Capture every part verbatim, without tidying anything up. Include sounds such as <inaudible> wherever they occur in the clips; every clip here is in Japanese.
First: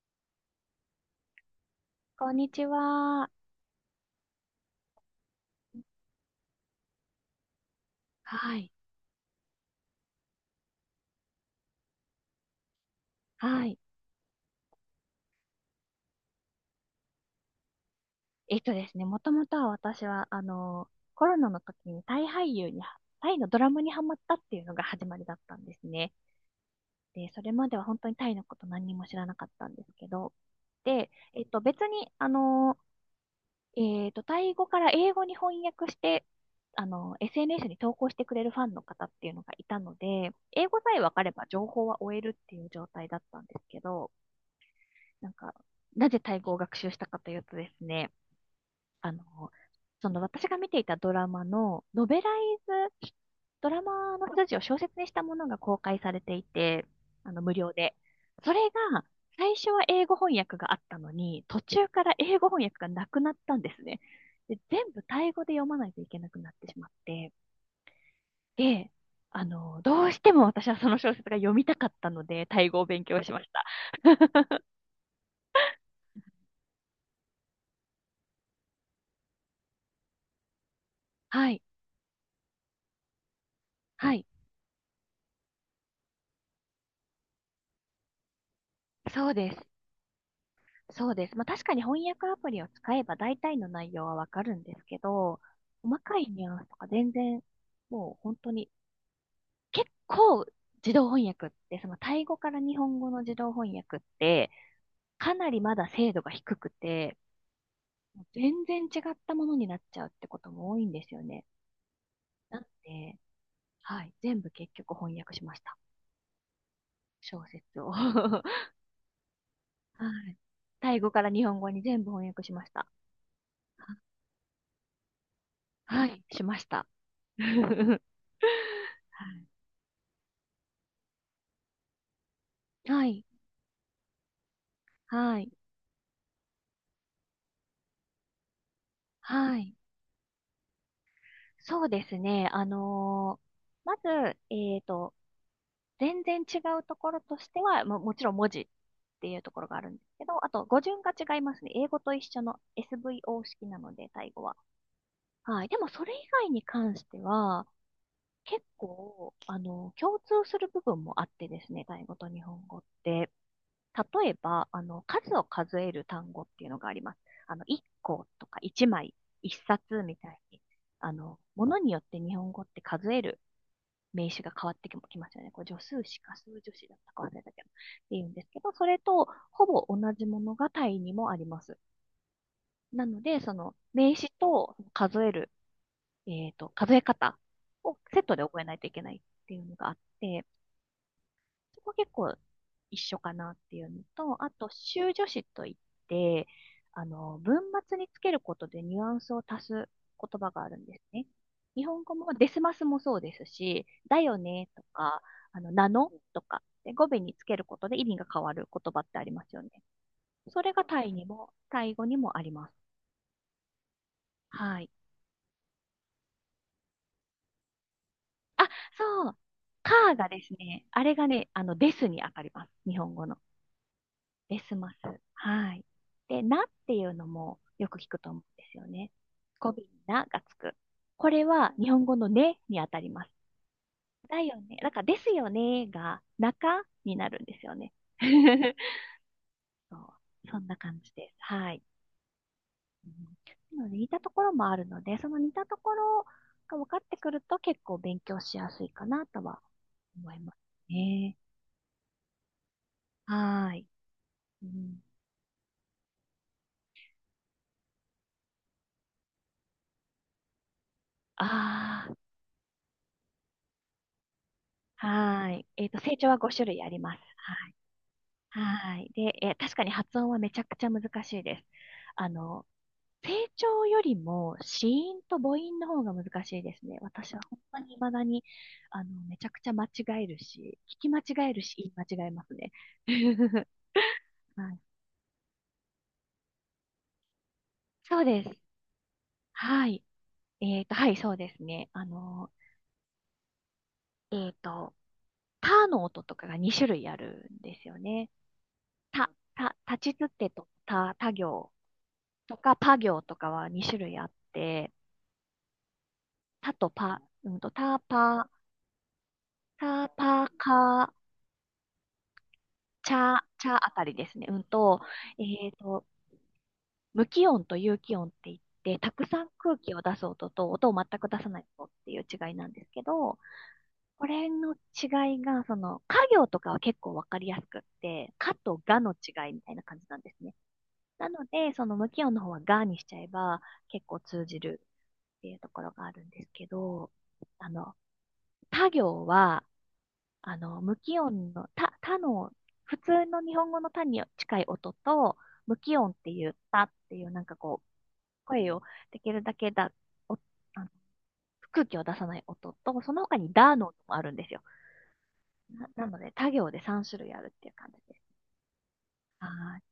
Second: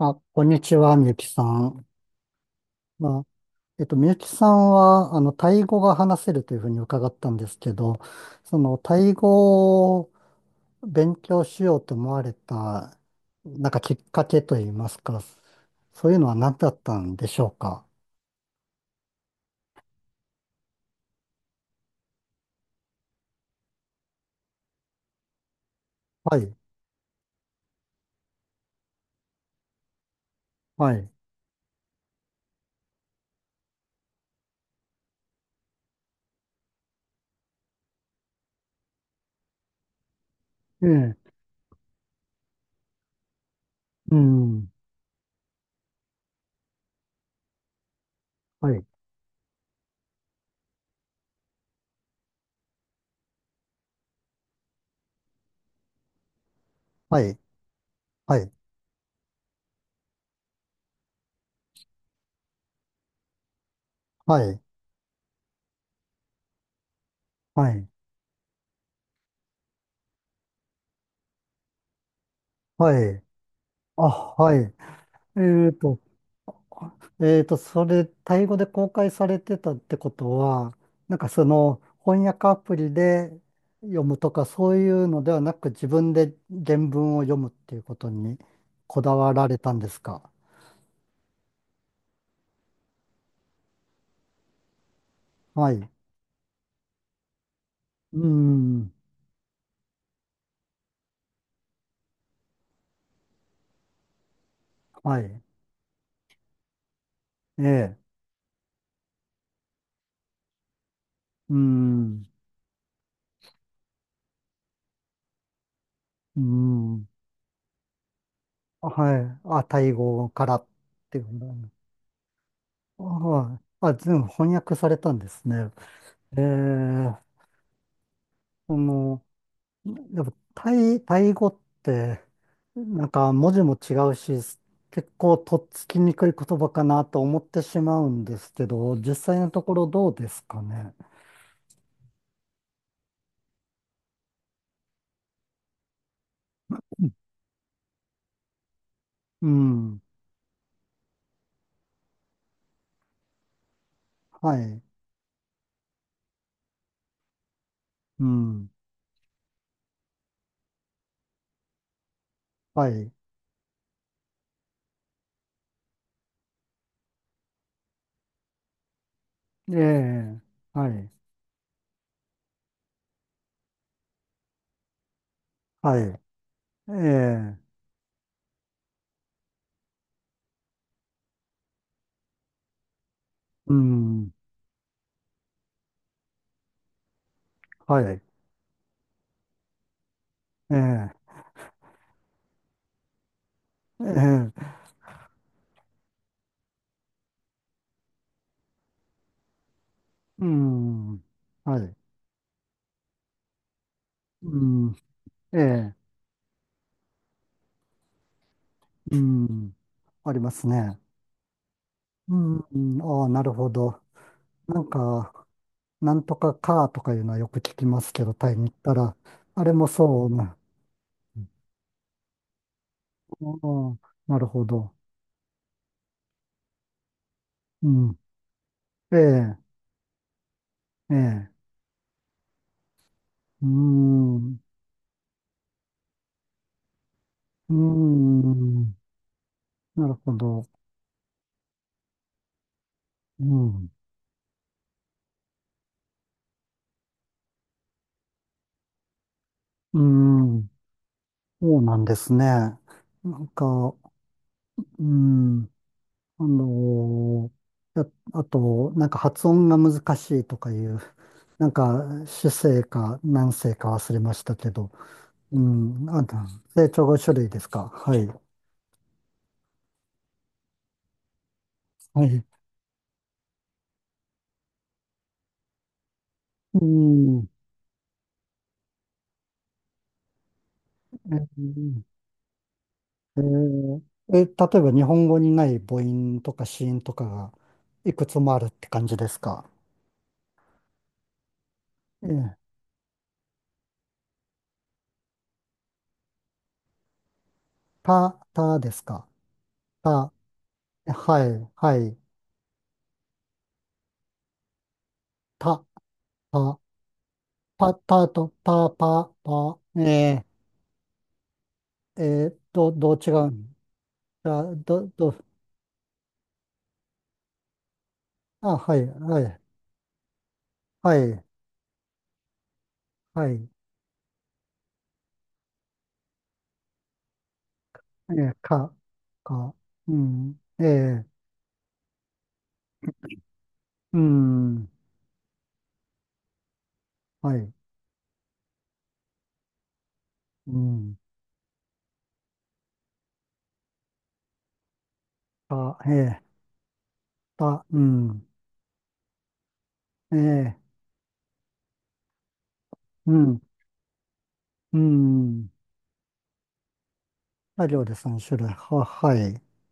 あ、こんにちは、みゆきさん。こんにちまあ、は。えっと、みゆきさんは、あの、タイ語が話せるというふうに伺ったんですけど、はそい。の、タイ語を勉強しようと思われた、はなんい。かきっかけといいますか、そういうのは何だったんでしょうか。えっとですね、もともとは私は、あの、コロナの時にタイ俳優に、タイのドラマにハマったっていうのが始まりだったんですね。はい、で、それまでは本当にタイのこと何にも知らなかったんですけど、はい、で、えっと、別に、あの、えっと、タイ語から英語に翻訳して、あの、エスエヌエス に投稿してくれるファンの方っていうのがいたので、英語さええ分え、かれば情報は追えるっていう状態だったんですけど、うん、なんか、なぜタイ語を学習したかというとですね、はい、あの、その私が見ていたドラマの、ノベライズ、ドラマの筋を小説にしたものが公開されていて、はあい、の、無料で。はい、それが、最初は英語翻訳があったのに、途中から英語翻訳がなくなったんですね。はで、い、全部タイ語で読まないといけなくなってしまって、はい、で、あの、どうしても私はその小説が読みたかったので、タイ語をは勉い、強しました。あ、はい。えっと、えーと、それ、タイ語で公開されてたってことは、なんかそはい、の翻訳アプリで読はむい、とかそういうのではなく自分で原文を読むっていうことにこだそわうらでれたんす。ですか？そうです。まあ確かに翻訳アプリを使えば大体の内容はわかるんですけど、はい。細かいニュアンスとか全然、もうう本当に、ん。結構自動翻訳って、そのタイ語から日本語の自動翻訳って、はかい。なりまだ精度が低くて、ええ。全然違ったものになっちゃうってことも多いんですよね。うん。なので、はい、全部結局翻訳しました。うん。小説を。<laughs> ははい。あ、タイ語い。からっタイ語ていからう日の本ね。語に全部翻訳しました。あ、はい、あ、全部翻訳されたんですね。はい、えしました。え、<laughs> はその、いでも、タイ、タイ語って、はなんい、か文字も違うし、結構はい、とっつきにくい言葉かなと思ってしまうんですけど、実際のはとこい。ろどうですかね。そうですね。あのーまず、えっと、全然違うところとしては、も、もちろん文字っていううところがあるんん。ですけど、あと語順が違いますね。英語と一緒の エスブイオー 式なので、タイ語は。はい。はい。でも、それ以外に関しては、う結ん。構、あの、共通する部分もあってですね、タイ語と日本語っはい。て。例えば、あの、数を数える単語っていうのがあります。あの、いっことかいちまい、1え冊みたいえ。に、はい。あの、ものによって日本語って数える名詞が変わってきますよね。これ、助は数い。詞か数助詞えだったか忘れたえ。けど、っていうんですけど、それとほぼ同じものが単位にもあります。なので、そうの名詞ん。と数える、えっと、数え方をはセい。ットで覚えないといけないっていうのがあって、ええ。そこ結構一緒かなっていうのえと、あと、え。修助詞といって、あの、文末につけることでニュアンスを足す言う葉があるんですん。ね。は日い。本語もデスマスもそうですし、だよねとうん。か、えあの、なえ。のとか、で語尾につけることで意味が変わる言葉っうてありますよね。ん。ありまそすれがね。タイにも、タイ語にうもあります。ん。ああ、なるほど。なはんい。か、なんとかカーとかいうのはよく聞きますけど、タイあ、に行ったら、そう。あれもカーそがうですな。ね、あれがね、あの、ですに当たります。日本語の。うん、なるベほスマど。ス。はい。で、なっていうのもうよく聞ん。くと思うんですよね。ええ、語尾にながつく。えこれえ。は日本語のねにあたります。うーだよん。ね。だからですよねが中になるんですうーよね。<laughs> ん。そなるほうそど。んな感じです。はい。うん、うなん。ので似たところもあるので、その似たところが分かってくると結構勉強しやすいかなとはうー思いますん。ね。そうなんですね。なんか、はーい。ううーん、ん。あのーやあと、なんか発音が難しいとかいう、なんかあ主声か何声か忘れましたけど、あ、はうーい。えっと、ん。成あの、長はご種類あ成り長まごす。種類ではすい。か。はい。はい。で、えー、確かに発音はめちゃくちゃ難しいです。はあい。の、声調よりも子音と母音の方が難しいでうすね。私はん。本当に未だに、あの、めちゃくちゃ間違えるし、聞き間違ええるし、言い間ー違えますね。え <laughs> ーえは例い。えば日本語にない母音とか子音とかがいそうくつです。もあるって感じですか？はい。えっと、はい、そうですね。あえの、え、えっと、たの音とかがに種類あるんですよね。た、たですか？た、た、たた、ちつはてとい、た、た行はい、とか、ぱ行とかはに種類あって、た、タた、とパ、うんと、パ、タたパ、と、た、パ、パ、タえパカ、ー、えー、ど、どチう違ャ、う？チャあたりですね。じゃうんあ、と、ど、ど、えっと、無気音と有気音って言っあ、はて、い、たくはさんい、空気を出す音と音を全はく出い、さない音っていう違いなんですけど、はい、これの違いが、その、家行とかは結構わかりやすくっえて、かー、とか、がの違いみたか、いな感じうなんですね。ん、えー、なので、その無気音の方はがにしちゃえば結う構通じるん、っていうところがあるんですけど、はあい、の、他行は、あうの、無ん、気音の、た、たの、普通の日本語のたに近い音と、無気か、え音っていう、ーたっていう、なんかこた、う、うん、声をできるだけだ、お、ええ、あの、空気を出さない音と、そのう他にん、だの音もあるんですよ。うん。な、なので、他行でさん種類あるっていうあ、感じ料理です。さん種類。は、はい。はい。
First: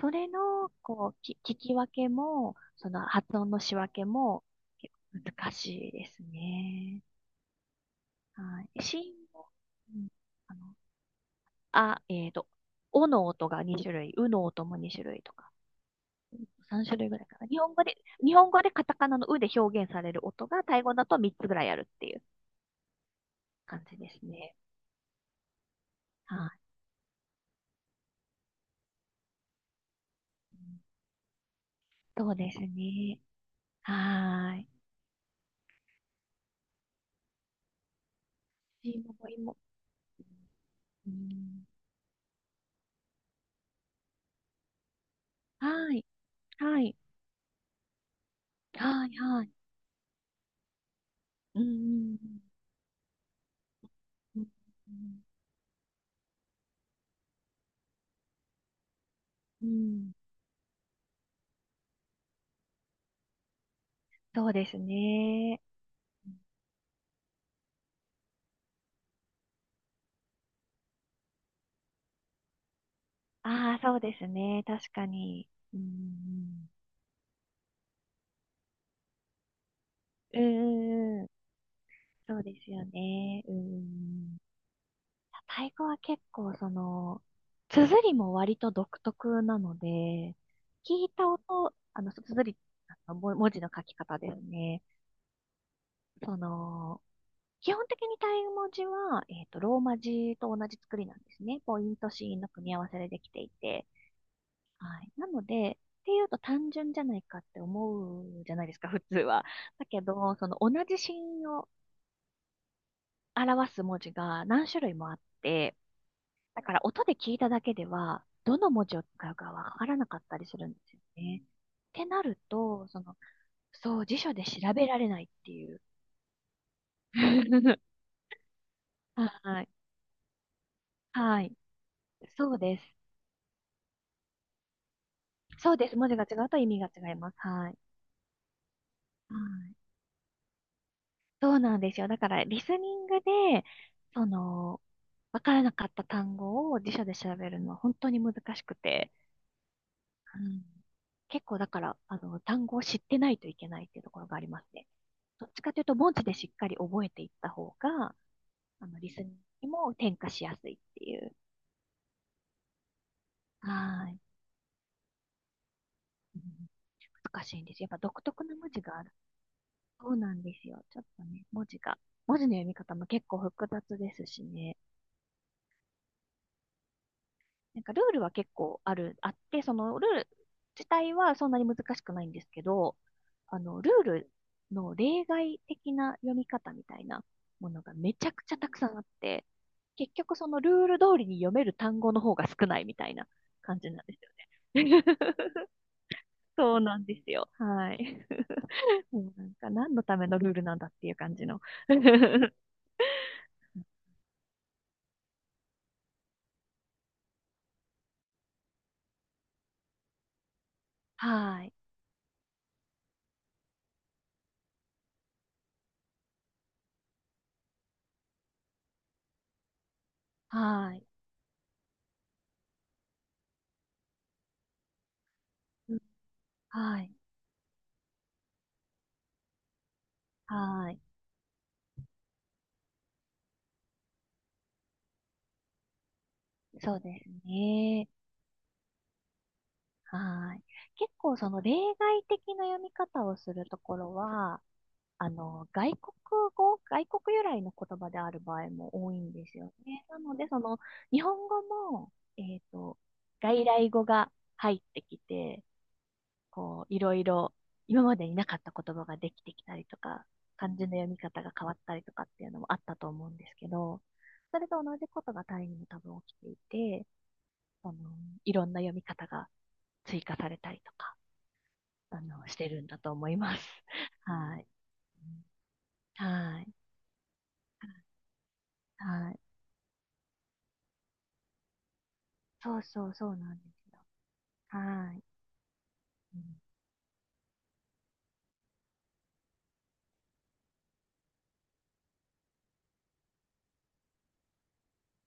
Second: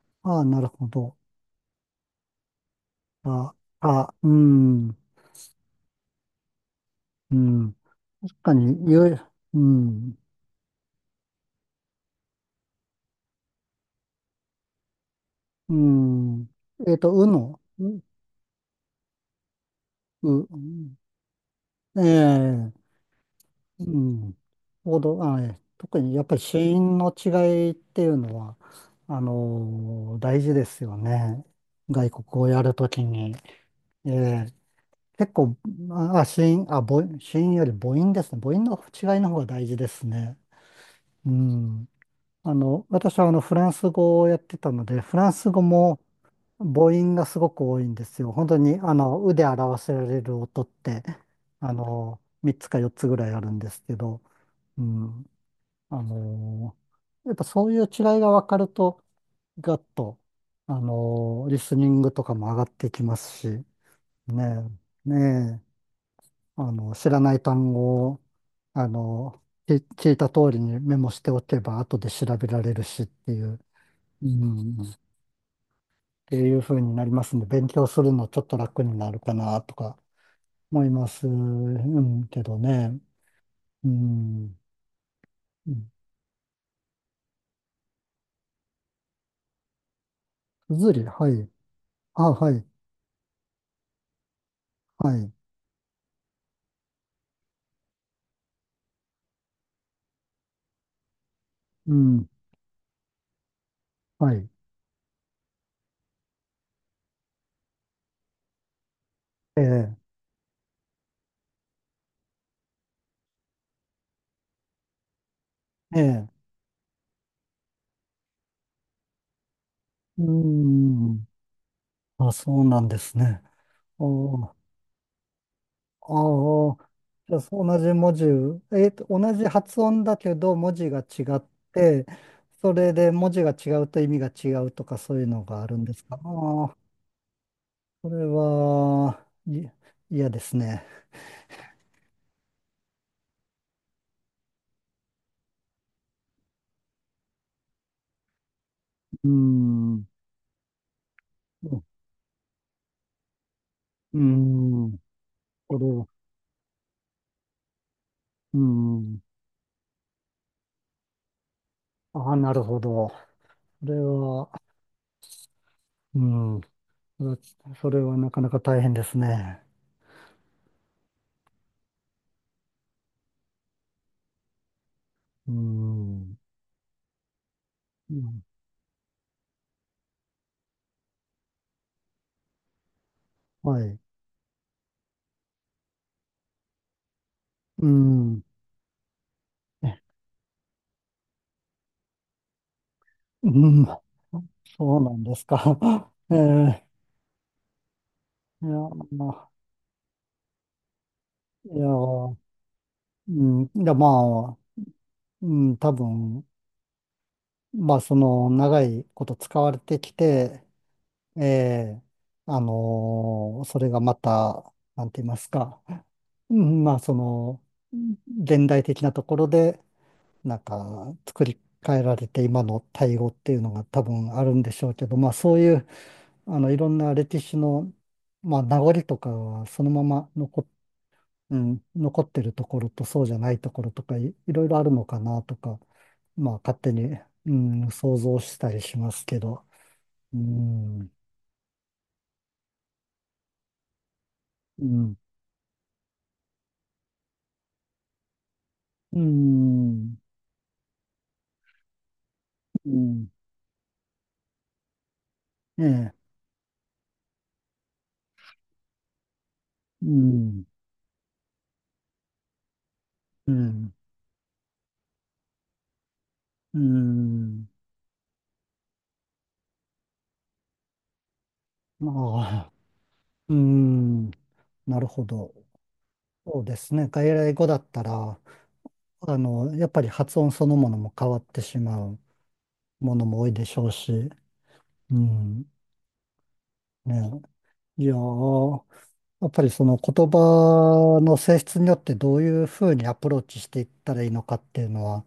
それああ、なるの、ほこど。う、き、聞き分けも、その発音あ、の仕分けあ、うも、ん、結う構難しいですね。ん。確かはに、い。子音ゆ、も、ううん、ん、あの、あ、えっと、おの音がに種類、うの音もに種類とか、うん。さんえ種っ類と、ぐらういかな。日の、本語で、う、日本語でカタカナのうで表現される音う、が、タイ語だとみっつぐらいあるっえていうえ、う感じですん。ね。ほど、あ、ええ、特にやっぱりは子い。音の違いっていうのは、あのー大事ですよね。外国そうをですやるときね。に。ええ、はーい。結構、あ、あ、子音、あ、母音、子音より母音ですね。母音のいい違いのもい方いがも。大事ですね。ううん、ん。あの、私はあの、フランス語をやってたので、フランス語はもい。は母い。音がすごく多いんですよ。本当に、あはい。の、うはでい。表せられる音って、うあん。の、みっつかよっつぐらいあるんですけど、うん。ううん。ん。あの、やっぱそういう違いが分かると、うガッん、と、あの、リスニングとかも上がってきますし、ねそうですえ、ね。ねえ。あの、知らない単語を、あの、き聞いた通りにメモしておけば、後で調べられるしっていう、ああ、そうでうすね。ん、確っかに。うていうん。風になりますんで、勉強するのちょっと楽になるかなとかうん。う思いまんうす、ん、うん、そうけでどすよね。ね。ううん。ん。タうイ語ん、は結構その、綴りも割と独特なので、すずり、聞いはたい。音、あの、あ、は綴り、い、あのも文字の書き方ですね。はい。その、基本的にタイ文字は、えっと、ローマ字と同じ作りなんですね。ポイうントシん、ーンの組み合わせでできていて。はい。はい。なので、っていうと単純じゃないかって思うじゃないですか、普通は。えだえ、けど、その同じシーンを表す文字が何種類もあって、ええ、だから音で聞いただけでは、どの文字を使うかわからなかうったりするんですよん。ね。ってなあ、るそうなと、んでそすの、ね。そう、辞書でお、調べられないっていう。ああ、じゃあ同 <laughs> じ文字、えーと、同じはい。発音だけど文字が違はっい。て、そうそでれす。で文字が違うと意味が違うとかそういうのがあそるうんでです。す文か？字が違うとあ意あ、味が違います。はい。それは、はい、い。嫌ですね。そうなんですよ。だから、リスニングで、その、わからなかった単語を辞書で調べるのは本当に難しくて、うーん、ううん、結構だから、あの、単語を知ってないといけないっていうとーころがありますね。ん、どっちかこというれとは、文字でしっかり覚えていった方が、うーあの、リスん、ニングにも転化しやすいっていう。ああ、なるほど。それはーい。は、ううん、ん、難しいんですそよ。やっぱれは独なか特ななか文字大変がである。すね。そうなんですよ。ちょっとね、文字が、文字の読み方も結構複雑ですしね。うーん、なんかルーうルはん、結構ある、あって、そのルール自体はそんなに難しくないんですけど、あはの、い、ルうールの例外的な読み方みたいなものーがめちゃん、くちゃたくさんあって、え、結局そのルール通りに読める単語の方が少ないみたいなう感ん、じなんですよそうね。なんです <laughs> か。<laughs> えそうえ、なんですよ。はい。いや、<laughs> もまうなあ、んか何のためのルールなんだっていう感じの。いや、う <laughs> ん、いや、まあ、うん、多分、まあ、その、長いこと使われてきて、えはい。え、あのそれがまた、なんて言いますか、うん、まあ、その、現代的なところで、なんはい。か、作り変えられて、今の対応っていうのが多分あるんでしょうけど、まあ、そういう、あの、いろんはない。歴史の、まあ、名残とかはそのまま残って、はい。うん、残ってるところとそうじゃないところとか、い、いろいろあるのかなとか、まあ勝手そうに、ですうん、ね。想像したりしますけど、うはーい。ん、結構その例外的な読み方をするところは、うん、あの、外国語、外国由来の言葉である場合も多ういんですよね。ん、なので、その、日本語も、えっうと、ん、外来語が入ってきて、ええ、こう、いろいろ、今までになかった言葉ができてきたりとうか、ん、漢字の読み方が変わったりとかっていうのもあったと思うんでうすけん、ど、それと同じことがタイにも多分起きていうて、ん、その、いろんな読み方が追加されたりとか、まあの、してあ、るんだと思いうます。<laughs> ん、はい。なるほど。そはうい。ですね。外来語だったら、はあい。の、やっぱり発音そのものも変わってしまうそうそもう、のそうも多いなんででしょすうよ。し、はうい。ん、うん、ね、いやー、やっぱりその言葉の性質によってどういうふうにアプローチしていったらいいのかっていうのは、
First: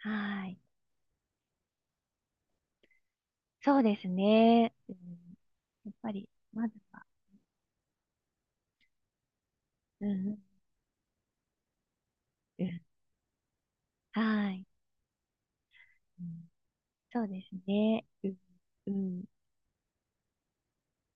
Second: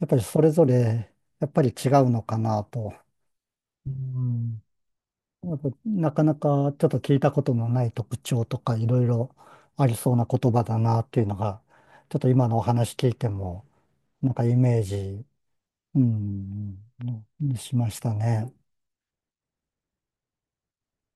やっぱりそれい。ぞれやっぱり違うのかなと。そううですん。ね。うん、やっぱやっなぱかり、なかちょまっずとは、聞いたことのない特徴とかいろいろありうそうなん、言葉だなっていうのが、ちょっと今のおうん、話聞いても、はなんかイい。メージ、ううん、ん、そうですしましね。たうん、ね。うん。